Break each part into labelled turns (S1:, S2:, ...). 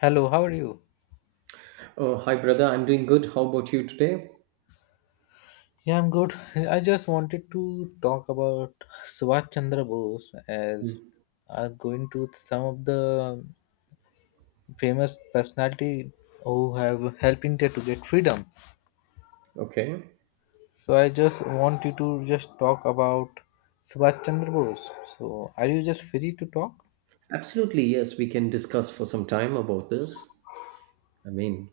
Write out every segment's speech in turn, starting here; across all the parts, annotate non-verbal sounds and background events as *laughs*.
S1: Hello, how are you?
S2: Oh, hi, brother. I'm doing good. How about you today?
S1: Yeah, I'm good. I just wanted to talk about Subhash Chandra Bose as
S2: Mm.
S1: going to some of the famous personality who have helped India to get freedom.
S2: Okay.
S1: So I just want you to just talk about Subhash Chandra Bose. So are you just free to talk?
S2: Absolutely, yes. We can discuss for some time about this. I mean,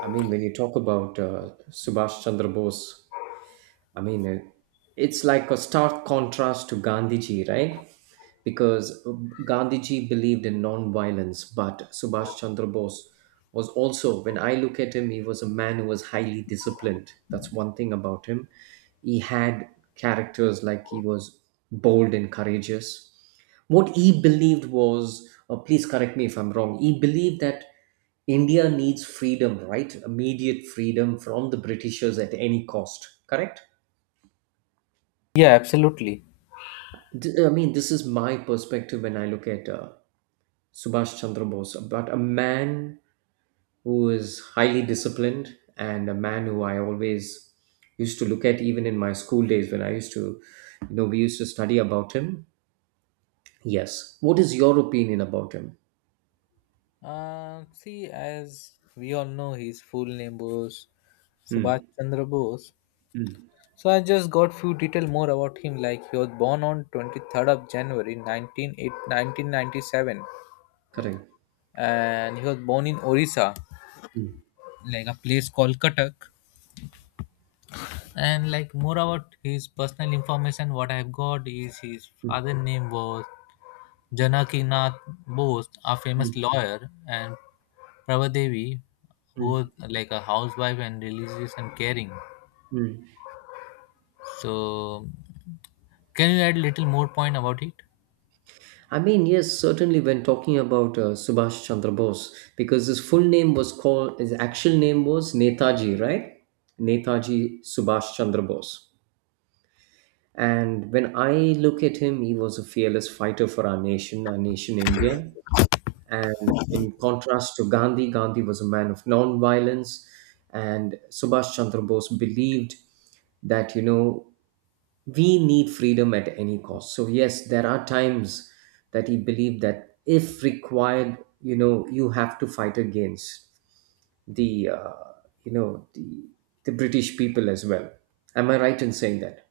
S2: I mean, when you talk about Subhash Chandra Bose, I mean, uh, it's like a stark contrast to Gandhiji, right? Because Gandhiji believed in non-violence, but Subhash Chandra Bose was also, when I look at him, he was a man who was highly disciplined. That's one thing about him. He had characters like he was bold and courageous. What he believed was, please correct me if I'm wrong, he believed that India needs freedom, right? Immediate freedom from the Britishers at any cost, correct?
S1: Yeah, absolutely.
S2: I mean, this is my perspective when I look at Subhash Chandra Bose, but a man who is highly disciplined and a man who I always used to look at even in my school days when I used to, you know, we used to study about him. Yes. What is your opinion about him?
S1: See, as we all know, his full name was
S2: Hmm.
S1: Subhash Chandra Bose.
S2: Hmm.
S1: So I just got few detail more about him. Like he was born on 23rd of January 1997,
S2: Correct.
S1: and he was born in Orissa,
S2: Hmm.
S1: like a place called Cuttack. And like more about his personal information, what I've got is his
S2: Hmm.
S1: father name was Janakinath Bose, a famous
S2: Hmm.
S1: lawyer, and Prabhadevi, who was
S2: Hmm.
S1: like a housewife and religious and caring.
S2: Hmm.
S1: So can you add little more point about it?
S2: I mean, yes, certainly when talking about Subhash Chandra Bose, because his full name was called, his actual name was Netaji, right? Netaji Subhash Chandra Bose. And when I look at him, he was a fearless fighter for our nation India. And in contrast to Gandhi, Gandhi was a man of non-violence, and Subhash Chandra Bose believed that you know we need freedom at any cost. So yes, there are times that he believed that if required, you know, you have to fight against the you know the British people as well. Am I right in saying that?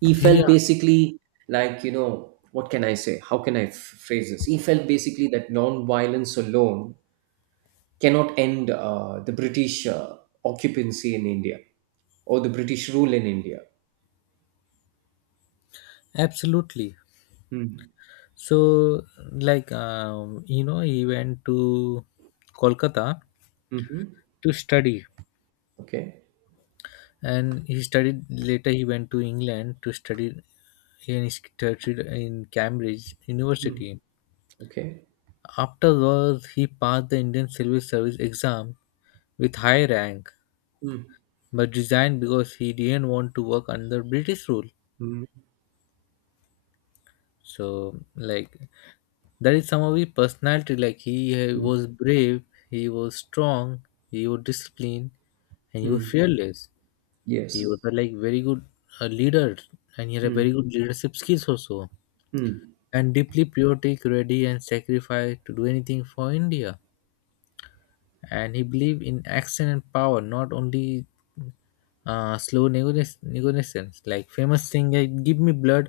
S2: He felt
S1: Yeah,
S2: basically like you know what can I say, how can I phrase this, he felt basically that non-violence alone cannot end the British occupancy in India or the British rule in India.
S1: absolutely.
S2: Mm.
S1: So, like, he went to Kolkata
S2: Mm-hmm.
S1: to study,
S2: Okay.
S1: and he studied later. He went to England to study, and he studied in Cambridge
S2: Mm.
S1: University.
S2: Okay.
S1: Afterwards, he passed the Indian Civil Service exam with high rank,
S2: Mm.
S1: but resigned because he didn't want to work under British rule.
S2: Mm.
S1: So like that is some of his personality. Like he
S2: Mm.
S1: was brave, he was strong, he was disciplined, and he was
S2: Mm.
S1: fearless. He
S2: Yes.
S1: was a, like very good leader, and he had a very
S2: Mm.
S1: good leadership skills also,
S2: Mm.
S1: and deeply patriotic, ready and sacrificed to do anything for India. And he believed in action and power, not only slow negotiations, like famous thing like give me blood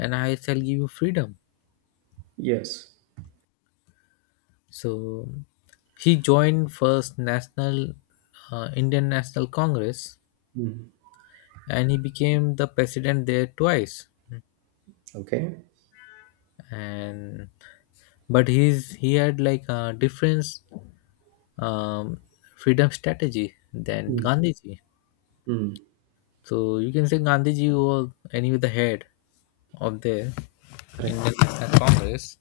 S1: and I shall give you freedom.
S2: Yes.
S1: So he joined first National Indian National Congress,
S2: Mm.
S1: and he became the president there twice.
S2: Okay.
S1: And but he had like a different um, freedom strategy than
S2: Mm.
S1: Gandhiji.
S2: Mm.
S1: So you can say Gandhiji was anyway the head of the Indian
S2: Correct.
S1: National Congress.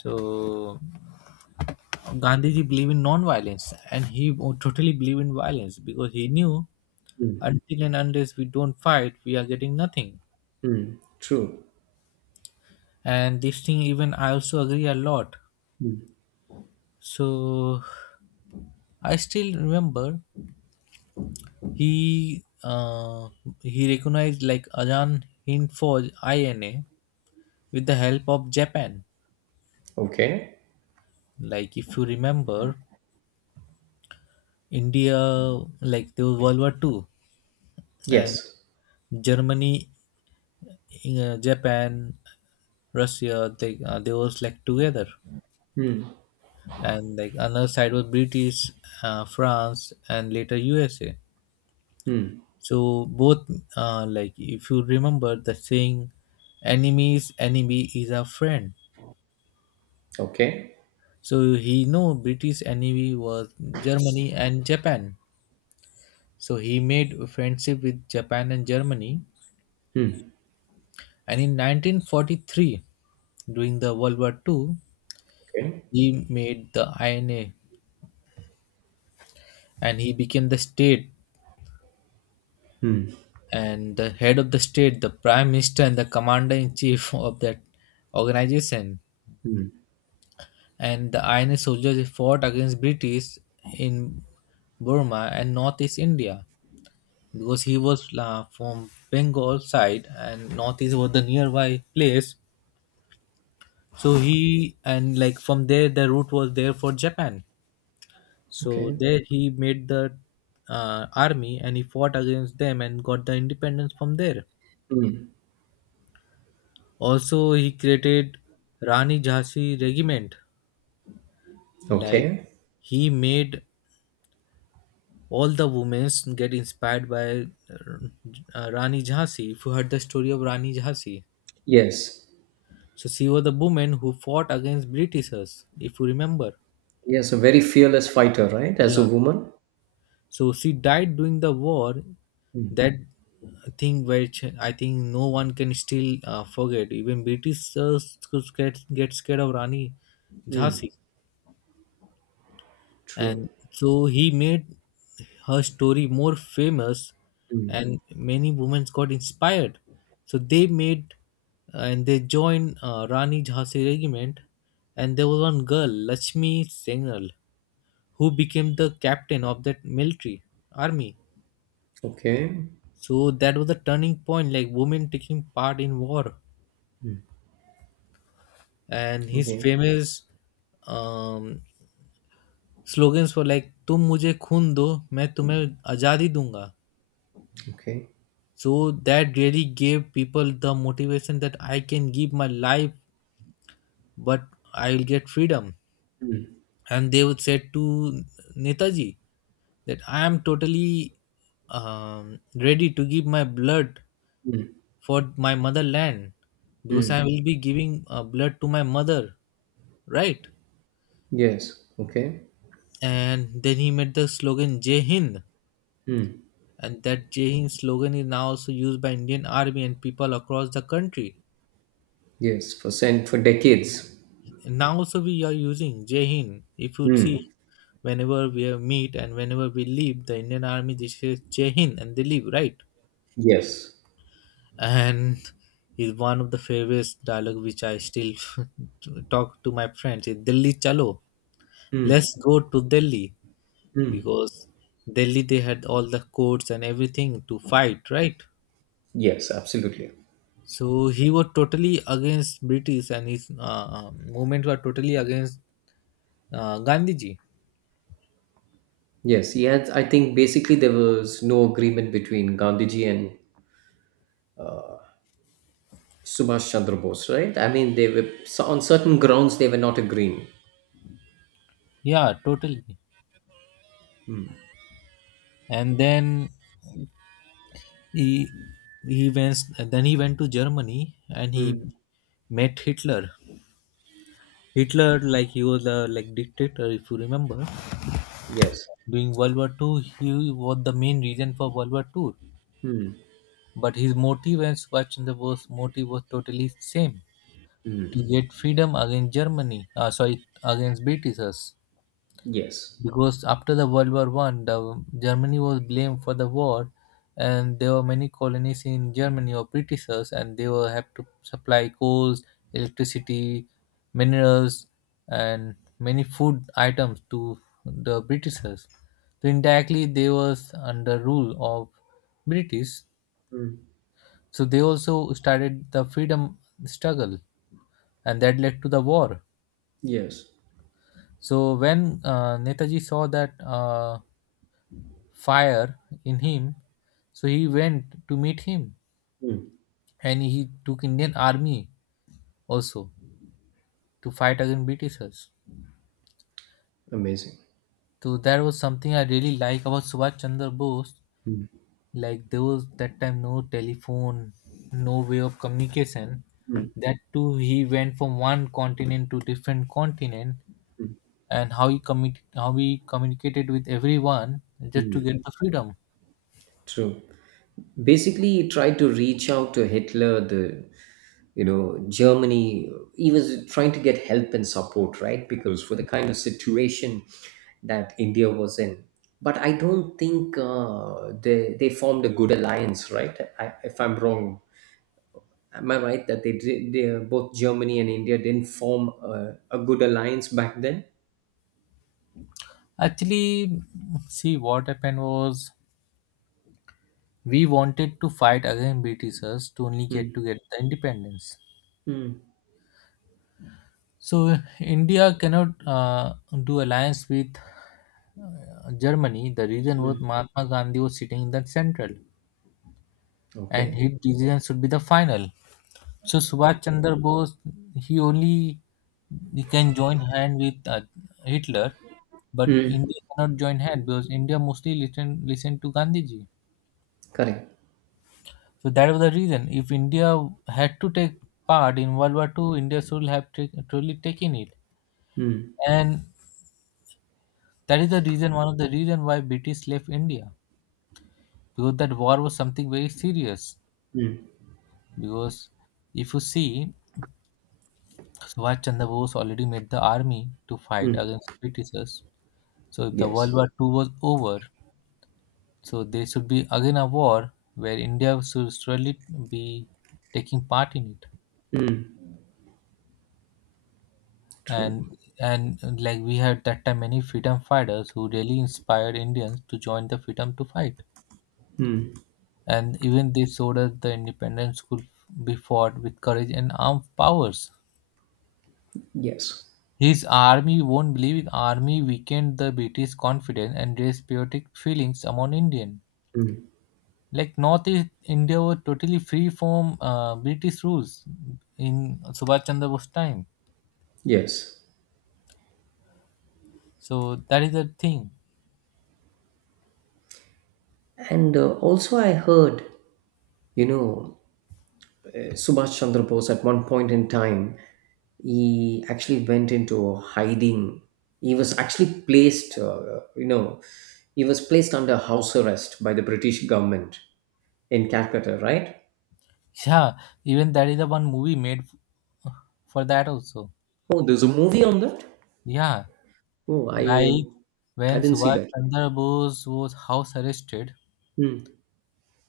S1: So Gandhiji believed in non-violence, and he totally believed in violence because he knew
S2: Mm.
S1: until and unless we don't fight, we are getting nothing.
S2: Mm. True.
S1: And this thing, even I also agree a lot. So I still remember he uh, he recognized like Ajahn Hind Foj INA with the help of Japan.
S2: Okay.
S1: Like if you remember, India like there was World War II and
S2: Yes.
S1: Germany Japan, Russia, they was like together, and like another side was British, France, and later USA.
S2: Mm.
S1: So both like if you remember the saying, "Enemy's enemy is a friend."
S2: Okay.
S1: So he know British enemy was Germany and Japan. So he made a friendship with Japan and Germany,
S2: Mm.
S1: and in 1943, during the World War II,
S2: Okay.
S1: he made the INA and he became the state and the head of the state, the prime minister, and the commander in chief *laughs* of that organization.
S2: Hmm.
S1: And the INA soldiers fought against British in Burma and Northeast India because he was from Bengal side and Northeast was the nearby place. So he and like from there, the route was there for Japan. So
S2: Okay.
S1: there he made the army and he fought against them and got the independence from there. Also, he created Rani Jhansi Regiment. Like
S2: Okay.
S1: he made all the women get inspired by Rani Jhansi. If you heard the story of Rani Jhansi,
S2: Yes.
S1: so she was the woman who fought against Britishers. If you remember,
S2: Yes, a very fearless fighter, right? As a
S1: yeah.
S2: woman.
S1: So she died during the war. That thing which I think no one can still forget. Even Britishers could get scared of Rani Jhansi.
S2: Hmm. True.
S1: And so he made her story more famous,
S2: Hmm.
S1: and many women got inspired, so they made and they joined Rani Jhansi Regiment, and there was one girl Lakshmi Sengal, who became the captain of that military army.
S2: Okay.
S1: So that was the turning point, like women taking part in war. And his
S2: Okay.
S1: famous um, slogans were like तुम मुझे खून दो मैं तुम्हें आज़ादी दूंगा.
S2: Okay.
S1: So that really gave people the motivation that I can give my life, but I'll get freedom. And they would said to Netaji that I am totally ready to give my blood for my motherland, because I will be giving blood to my mother, right?
S2: Yes. Okay.
S1: And then he made the slogan Jai Hind,
S2: Hmm.
S1: and that Jai Hind slogan is now also used by Indian Army and people across the country.
S2: Yes. For cent for decades.
S1: Now also we are using Jai Hind, if you see,
S2: Hmm.
S1: whenever we have meet and whenever we leave the Indian Army, they say Jai Hind and they leave, right?
S2: Yes.
S1: And *laughs* is one of the favorite dialogue which I still *laughs* talk to my friends is Delhi Chalo.
S2: Hmm.
S1: Let's go to Delhi,
S2: Hmm.
S1: because Delhi they had all the courts and everything to fight, right?
S2: Yes. Absolutely.
S1: So he was totally against British, and his movement were totally against Gandhiji.
S2: Yes. He had. I think basically there was no agreement between Gandhiji and Subhash Chandra Bose, right? I mean, they were so on certain grounds they were not agreeing.
S1: Yeah, totally. And then he he went he went to Germany, and he
S2: Hmm.
S1: met Hitler, like he was a like dictator, if you remember.
S2: Yes.
S1: During World War II, he was the main reason for World War II.
S2: Hmm.
S1: But his motive and Schwarzenegger's was motive was totally same, to
S2: Hmm.
S1: get freedom against Germany, sorry, against Britishers.
S2: Yes.
S1: Because after the World War I, the Germany was blamed for the war, and there were many colonies in Germany or Britishers, and they were have to supply coals, electricity, minerals, and many food items to the Britishers. So indirectly, they was under rule of British.
S2: Mm.
S1: So they also started the freedom struggle, and that led to the war.
S2: Yes.
S1: So when Netaji saw that. Fire in him, so he went to meet him,
S2: Mm.
S1: and he took Indian Army also to fight against Britishers.
S2: Amazing.
S1: So that was something I really like about Subhash Chandra Bose, like there was that time no telephone, no way of communication. That too he went from one continent to different continent, and how he communicated with everyone, just to get the freedom.
S2: True. Basically, he tried to reach out to Hitler, the you know Germany. He was trying to get help and support, right? Because for the kind of situation that India was in, but I don't think they formed a good alliance, right? I, if I'm wrong, am I right that they did? They, both Germany and India didn't form a good alliance back then.
S1: Actually, see what happened was we wanted to fight against Britishers to only get
S2: Mm.
S1: to get the independence.
S2: Mm.
S1: So India cannot do alliance with Germany. The reason was
S2: Mm.
S1: Mahatma Gandhi was sitting in the central, and
S2: Okay.
S1: his decision should be the final. So Subhash Chandra Bose, he only he can join hand with Hitler, but
S2: Mm.
S1: India cannot join hand because India mostly listen to Gandhiji.
S2: Correct.
S1: So that was the reason. If India had to take part in World War II, India should have truly taken it.
S2: Mm.
S1: And that is the reason, one of the reason why British left India. Because that war was something very serious. Because if you see, Subhash Chandra Bose already made the army to fight
S2: Mm.
S1: against Britishers. So if the
S2: Yes.
S1: World War II was over, so there should be again a war where India should surely be taking part in it.
S2: Hmm. True.
S1: And like we had that time many freedom fighters who really inspired Indians to join the freedom to fight.
S2: Hmm.
S1: And even they showed us the independence could be fought with courage and armed powers.
S2: Yes.
S1: His army, you won't believe it, army weakened the British confidence and raised patriotic feelings among Indian. Like Northeast India was totally free from British rules in Subhash Chandra Bose time.
S2: Yes.
S1: So that is the thing.
S2: And also, I heard, you know, Subhash Chandra Bose at one point in time, he actually went into hiding. He was actually placed, you know, he was placed under house arrest by the British government in Calcutta, right?
S1: *laughs* Yeah, even that is the one movie made for that also.
S2: Oh, there's a movie on that.
S1: Yeah,
S2: Oh,
S1: like
S2: I
S1: when
S2: didn't see
S1: Subhash
S2: that.
S1: Chandra Bose was house arrested,
S2: Hmm.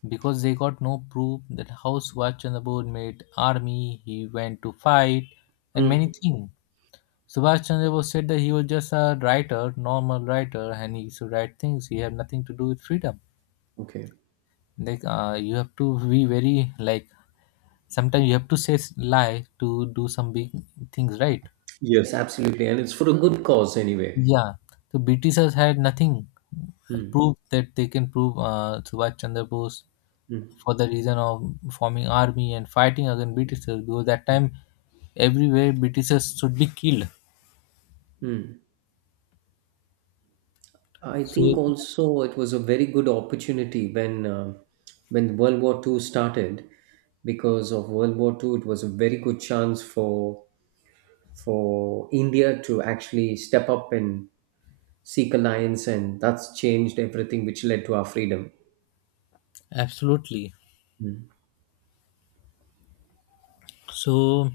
S1: because they got no proof that how Subhash Chandra Bose made army, he went to fight, and
S2: Hmm.
S1: many things. Subhash Chandra Bose said that he was just a writer, normal writer, and he used to write things. He had nothing to do with freedom.
S2: Okay.
S1: Like you have to be very like sometimes you have to say lie to do some big things right.
S2: Yes. Yes, absolutely, and it's for a good cause anyway.
S1: Yeah, the Britishers had nothing
S2: Hmm.
S1: proof that they can prove Subhash Chandra Bose
S2: Mm,
S1: for the reason of forming army and fighting against Britishers, because that
S2: mm,
S1: time everywhere Britishers should be killed.
S2: mm. I
S1: So
S2: think also it was a very good opportunity when World War Two started, because of World War Two it was a very good chance for India to actually step up and seek alliance, and that's changed everything, which led to our freedom.
S1: absolutely. So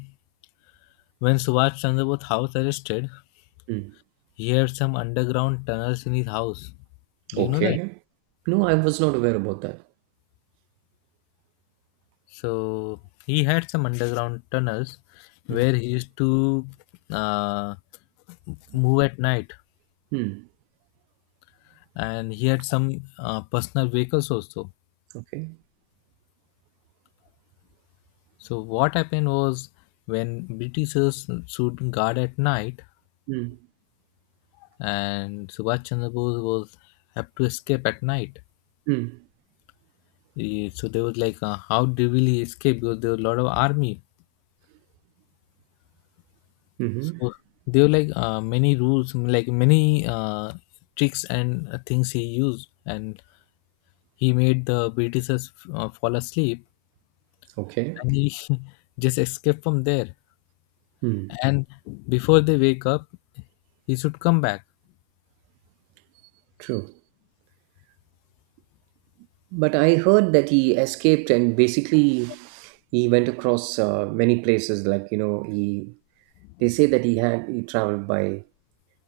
S1: when Subhash Chandra Bose house arrested,
S2: Mm.
S1: he had some underground tunnels in his house. Do you know that?
S2: Okay. No, I was not aware about that.
S1: So he had some underground tunnels
S2: Mm,
S1: where he used to uh, move at night,
S2: mm.
S1: and he had some personal vehicles also.
S2: Okay.
S1: So what happened was when Britishers should guard at night,
S2: Mm,
S1: and Subhash Chandra Bose was have to escape at night.
S2: mm,
S1: So they was like, how they will he escape, because there were a lot of army.
S2: mhm.
S1: So there were like many rules, like many tricks and things he used, and he made the Britishers fall asleep,
S2: Okay.
S1: and he *laughs* just escaped from there.
S2: Mm.
S1: And before they wake up, he should come back.
S2: True. But I heard that he escaped and basically he went across many places. Like you know, he they say that he had he traveled by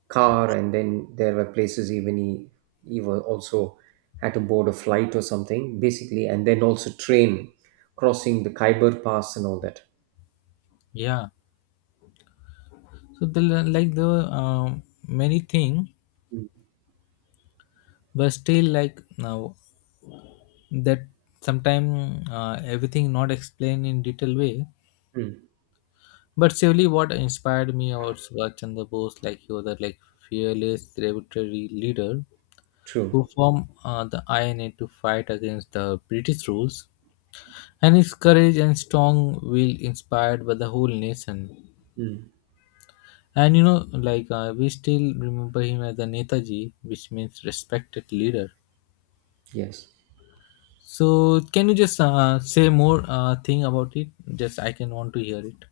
S2: car, and then there were places even he was also had to board a flight or something basically, and then also train crossing the Khyber Pass and all that.
S1: Yeah, so the like the uh, many thing.
S2: Mm.
S1: But still, like, now that sometime, everything not explained in detail way.
S2: Mm.
S1: But surely what inspired me about Subhash Chandra Bose, like he was a like fearless revolutionary leader
S2: True.
S1: who formed the INA to fight against the British rules, and his courage and strong will inspired by the whole nation.
S2: Mm.
S1: And you know, like We still remember him as a Netaji, which means respected leader.
S2: Yes.
S1: So can you just say more thing about it? Just I can want to hear it.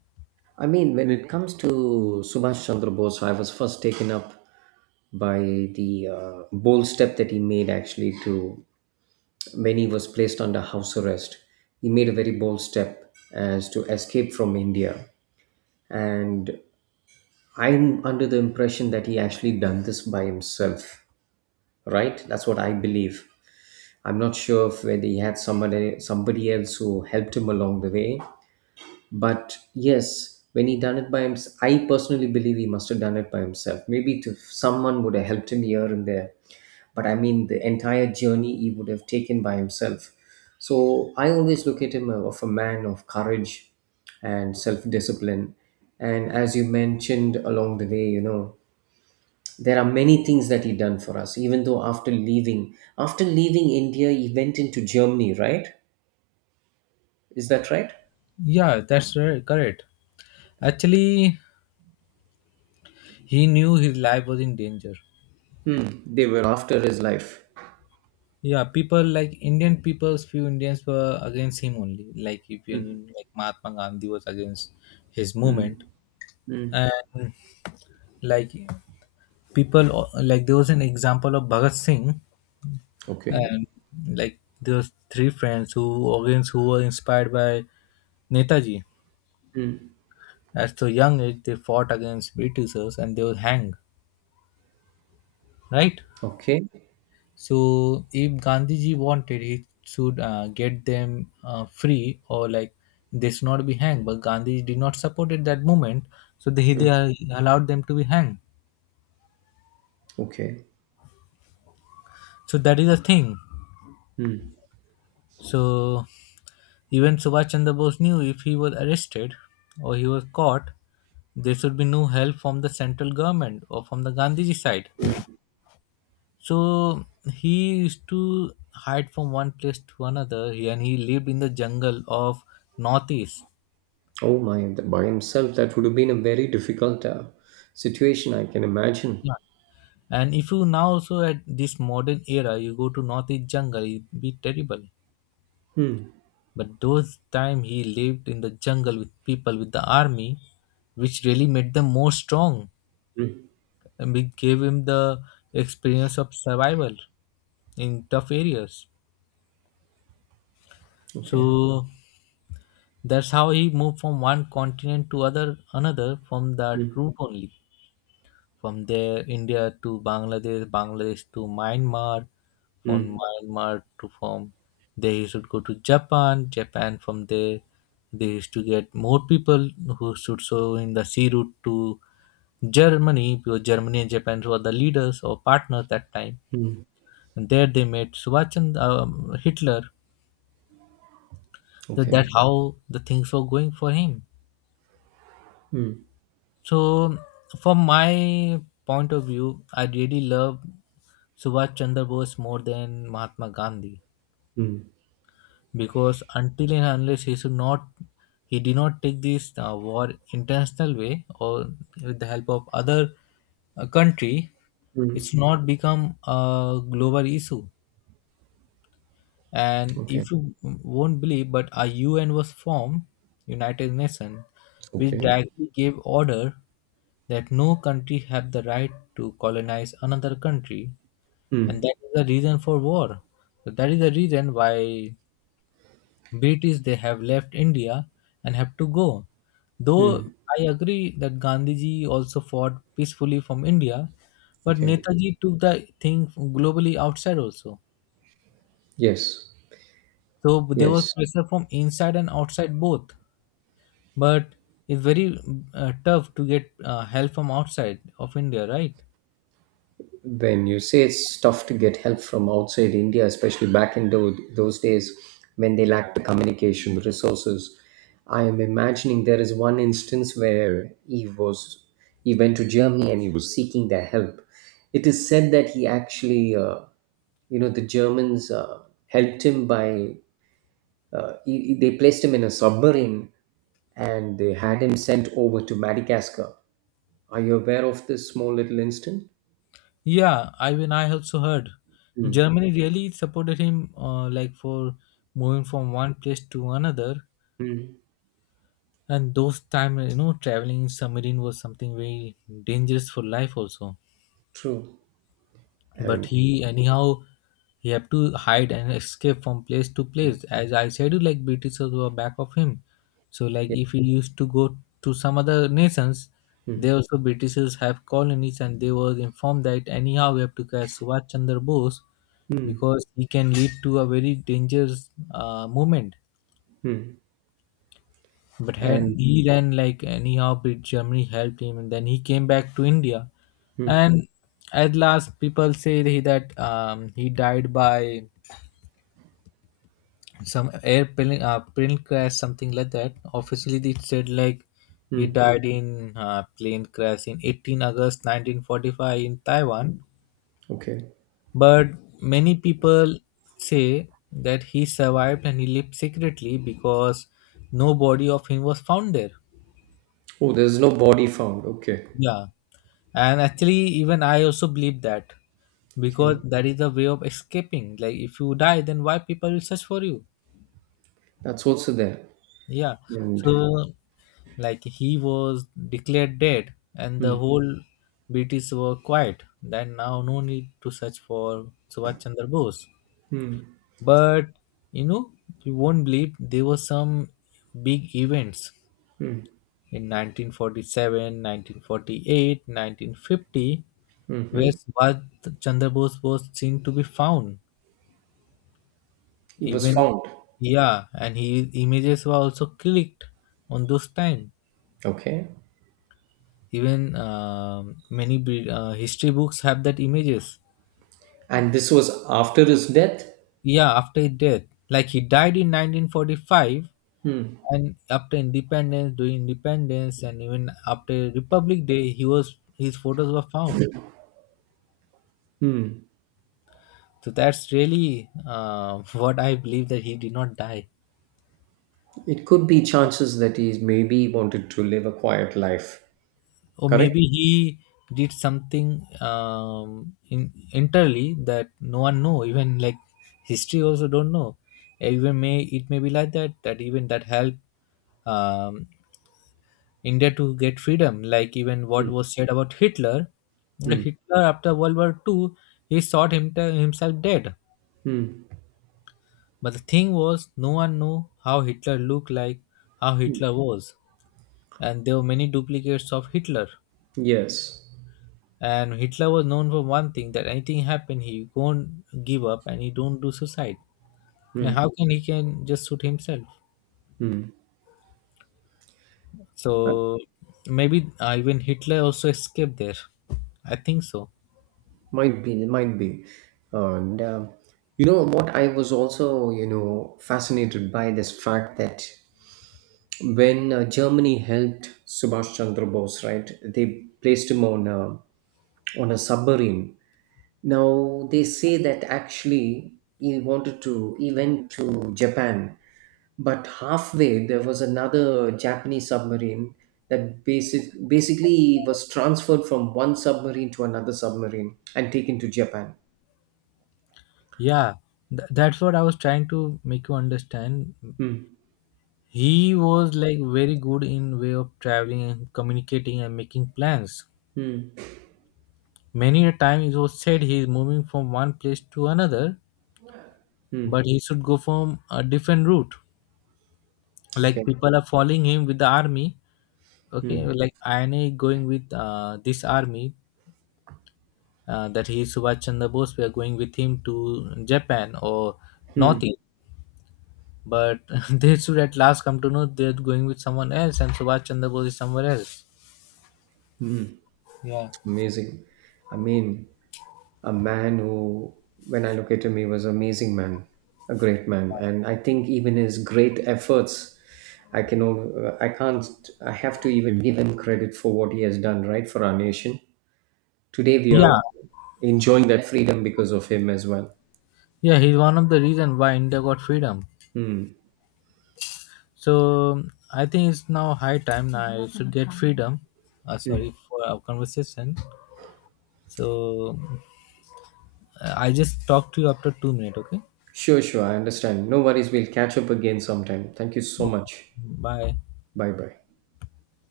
S2: I mean, when it comes to Subhash Chandra Bose, I was first taken up by the bold step that he made actually to when he was placed under house arrest, he made a very bold step as to escape from India. And I'm under the impression that he actually done this by himself, right? That's what I believe. I'm not sure if whether he had somebody else who helped him along the way. But yes, when he done it by himself, I personally believe he must have done it by himself. Maybe to, someone would have helped him here and there, but I mean the entire journey he would have taken by himself. So I always look at him of a man of courage and self discipline. And as you mentioned along the way, you know, there are many things that he done for us. Even though after leaving India, he went into Germany, right? Is that right?
S1: Yeah, that's right, correct. Actually, he knew his life was in danger.
S2: Hmm. They were. After his life.
S1: Yeah, people like Indian peoples, few Indians were against him only. Like if you
S2: Hmm.
S1: knew, like Mahatma Gandhi was against his movement, and, like, people like there was an example of Bhagat Singh
S2: Okay.
S1: and like those three friends who against who were inspired by Netaji. At so young age, they fought against Britishers and they were hanged. Right.
S2: Okay.
S1: So if Gandhiji wanted, he should get them free, or like they should not be hanged. But Gandhi did not support at that moment, so they allowed them to be hanged.
S2: Okay.
S1: So that is the thing. So even Subhash Chandra Bose knew, if he was arrested or he was caught, there should be no help from the central government or from the Gandhiji side.
S2: Yeah.
S1: So he used to hide from one place to another and he lived in the jungle of Northeast.
S2: Oh my, by himself, that would have been a very difficult situation, I can imagine.
S1: Yeah. And if you now also at this modern era, you go to Northeast jungle, it be terrible.
S2: Mm,
S1: But those time he lived in the jungle with people with the army, which really made them more strong.
S2: mm,
S1: And we gave him the experience of survival in tough areas.
S2: okay.
S1: So that's how he moved from one continent to other another, from that
S2: Mm,
S1: route only. From there, India to Bangladesh, Bangladesh to Myanmar, from
S2: mm,
S1: Myanmar to from there he should go to Japan, Japan from there they used to get more people who should so in the sea route to Germany, because Germany and Japan were the leaders or partners that time,
S2: mm,
S1: and there they met Subhash Chandra Hitler. That,
S2: okay.
S1: that how the things were going for him. So, from my point of view, I really love Subhash Chandra Bose more than Mahatma Gandhi,
S2: Mm,
S1: because until and unless he should not, he did not take this war intentional way, or with the help of other country,
S2: mm,
S1: it's not become a global issue. And
S2: okay.
S1: if you won't believe, but a UN was formed. United Nations, which
S2: Okay.
S1: directly gave order that no country have the right to colonize another country, and
S2: Mm,
S1: that is the reason for war. So that is the reason why British they have left India and have to go. Though
S2: mm,
S1: I agree that Gandhiji also fought peacefully from India, but
S2: okay.
S1: Netaji took the thing globally outside also.
S2: Yes.
S1: So there was
S2: Yes.
S1: pressure from inside and outside both. But it's very tough to get help from outside of India, right?
S2: When you say it's tough to get help from outside India, especially back in those days when they lacked the communication resources, I am imagining there is one instance where he was he went to Germany and he was seeking their help. It is said that he actually you know the Germans helped him by they placed him in a submarine and they had him sent over to Madagascar. Are you aware of this small little incident?
S1: Yeah, I mean, I also heard
S2: Mm.
S1: Germany really supported him, like for moving from one place to another.
S2: Mm.
S1: And those time, you know, traveling in submarine was something very dangerous for life also.
S2: True.
S1: But
S2: And
S1: he anyhow, he have to hide and escape from place to place, as I said you, like Britishers were back of him. So like
S2: yeah.
S1: if he used to go to some other nations, they
S2: Mm.
S1: also Britishers have colonies, and they were informed that anyhow we have to catch Subhash Chandra Bose,
S2: Mm.
S1: because he can lead to a very dangerous movement.
S2: Mm.
S1: But had,
S2: And
S1: he then like anyhow beat, Germany helped him, and then he came back to India.
S2: mm.
S1: And at last, people say that, he died by some airplane plane crash, something like that. Officially, they said like he
S2: Mm.
S1: died in plane crash in 18 August 1945 in Taiwan.
S2: Okay.
S1: But many people say that he survived and he lived secretly, because no body of him was found there.
S2: Oh, there's no body found. Okay.
S1: Yeah, and actually, even I also believe that,
S2: Okay.
S1: because that is the way of escaping. Like if you die, then why people will search for you?
S2: That's also there.
S1: Yeah. So
S2: And
S1: like he was declared dead, and the
S2: mm.
S1: whole British were quiet then, now no need to search for Subhash Chandra Bose.
S2: Mm.
S1: But you know, you won't believe, there were some big events in 1947, 1948, 1950,
S2: Hmm.
S1: where
S2: Mm-hmm.
S1: Subhash Chandra Bose was seen to be found.
S2: He was
S1: Even,
S2: found.
S1: yeah, and his images were also clicked on those time.
S2: Okay.
S1: Even many history books have that images.
S2: And this was after his death.
S1: Yeah, after his death, like he died in 1945, and after independence, during independence, and even after Republic Day, he was his photos were found. So that's really *laughs* what I believe that he did not die.
S2: It could be chances that he maybe wanted to live a quiet life.
S1: Or
S2: Correct?
S1: maybe he did something in entirely that no one know, even like history also don't know, even may it may be like that, that even that helped um, India to get freedom, like even what was said about Hitler. Hitler after World War Two, he thought him, himself dead, but the thing was no one knew how Hitler looked like, how Hitler was, and there were many duplicates of Hitler.
S2: Yes.
S1: And Hitler was known for one thing, that anything happen, he won't give up and he don't do suicide. And how can he can just shoot himself?
S2: Hmm. Uh,
S1: So maybe even Hitler also escaped there. I think so.
S2: Might be, it might be. And you know what? I was also, you know, fascinated by this fact that when Germany helped Subhash Chandra Bose, right? They placed him on a submarine. Now they say that actually he wanted to, he went to Japan, but halfway there was another Japanese submarine that basically was transferred from one submarine to another submarine and taken to Japan.
S1: Yeah, that's what I was trying to make you understand.
S2: Hmm.
S1: He was like very good in way of traveling and communicating and making plans.
S2: Hmm.
S1: Many a time it was said he is moving from one place to another,
S2: Hmm.
S1: but he should go from a different route. Like
S2: Okay.
S1: people are following him with the army, okay,
S2: Hmm.
S1: like INA is going with this army, that he is Subhash Chandra Bose, we are going with him to Japan or
S2: Hmm.
S1: Northeast, but *laughs* they should at last come to know they're going with someone else and Subhash Chandra Bose is somewhere else.
S2: Hmm.
S1: Yeah.
S2: Amazing. I mean, a man who, when I look at him, he was an amazing man, a great man, and I think even his great efforts, I can, I can't, I have to even give him credit for what he has done, right, for our nation. Today we are
S1: Yeah,
S2: enjoying that freedom because of him as well.
S1: yeah, he's one of the reason why India got freedom.
S2: Hmm.
S1: So I think it's now high time, now I should get freedom. Sorry for our conversation. So I just talk to you after 2 minutes, okay.
S2: Sure, sure. I understand. No worries. We'll catch up again sometime. Thank you so
S1: Okay.
S2: much.
S1: Bye.
S2: Bye bye.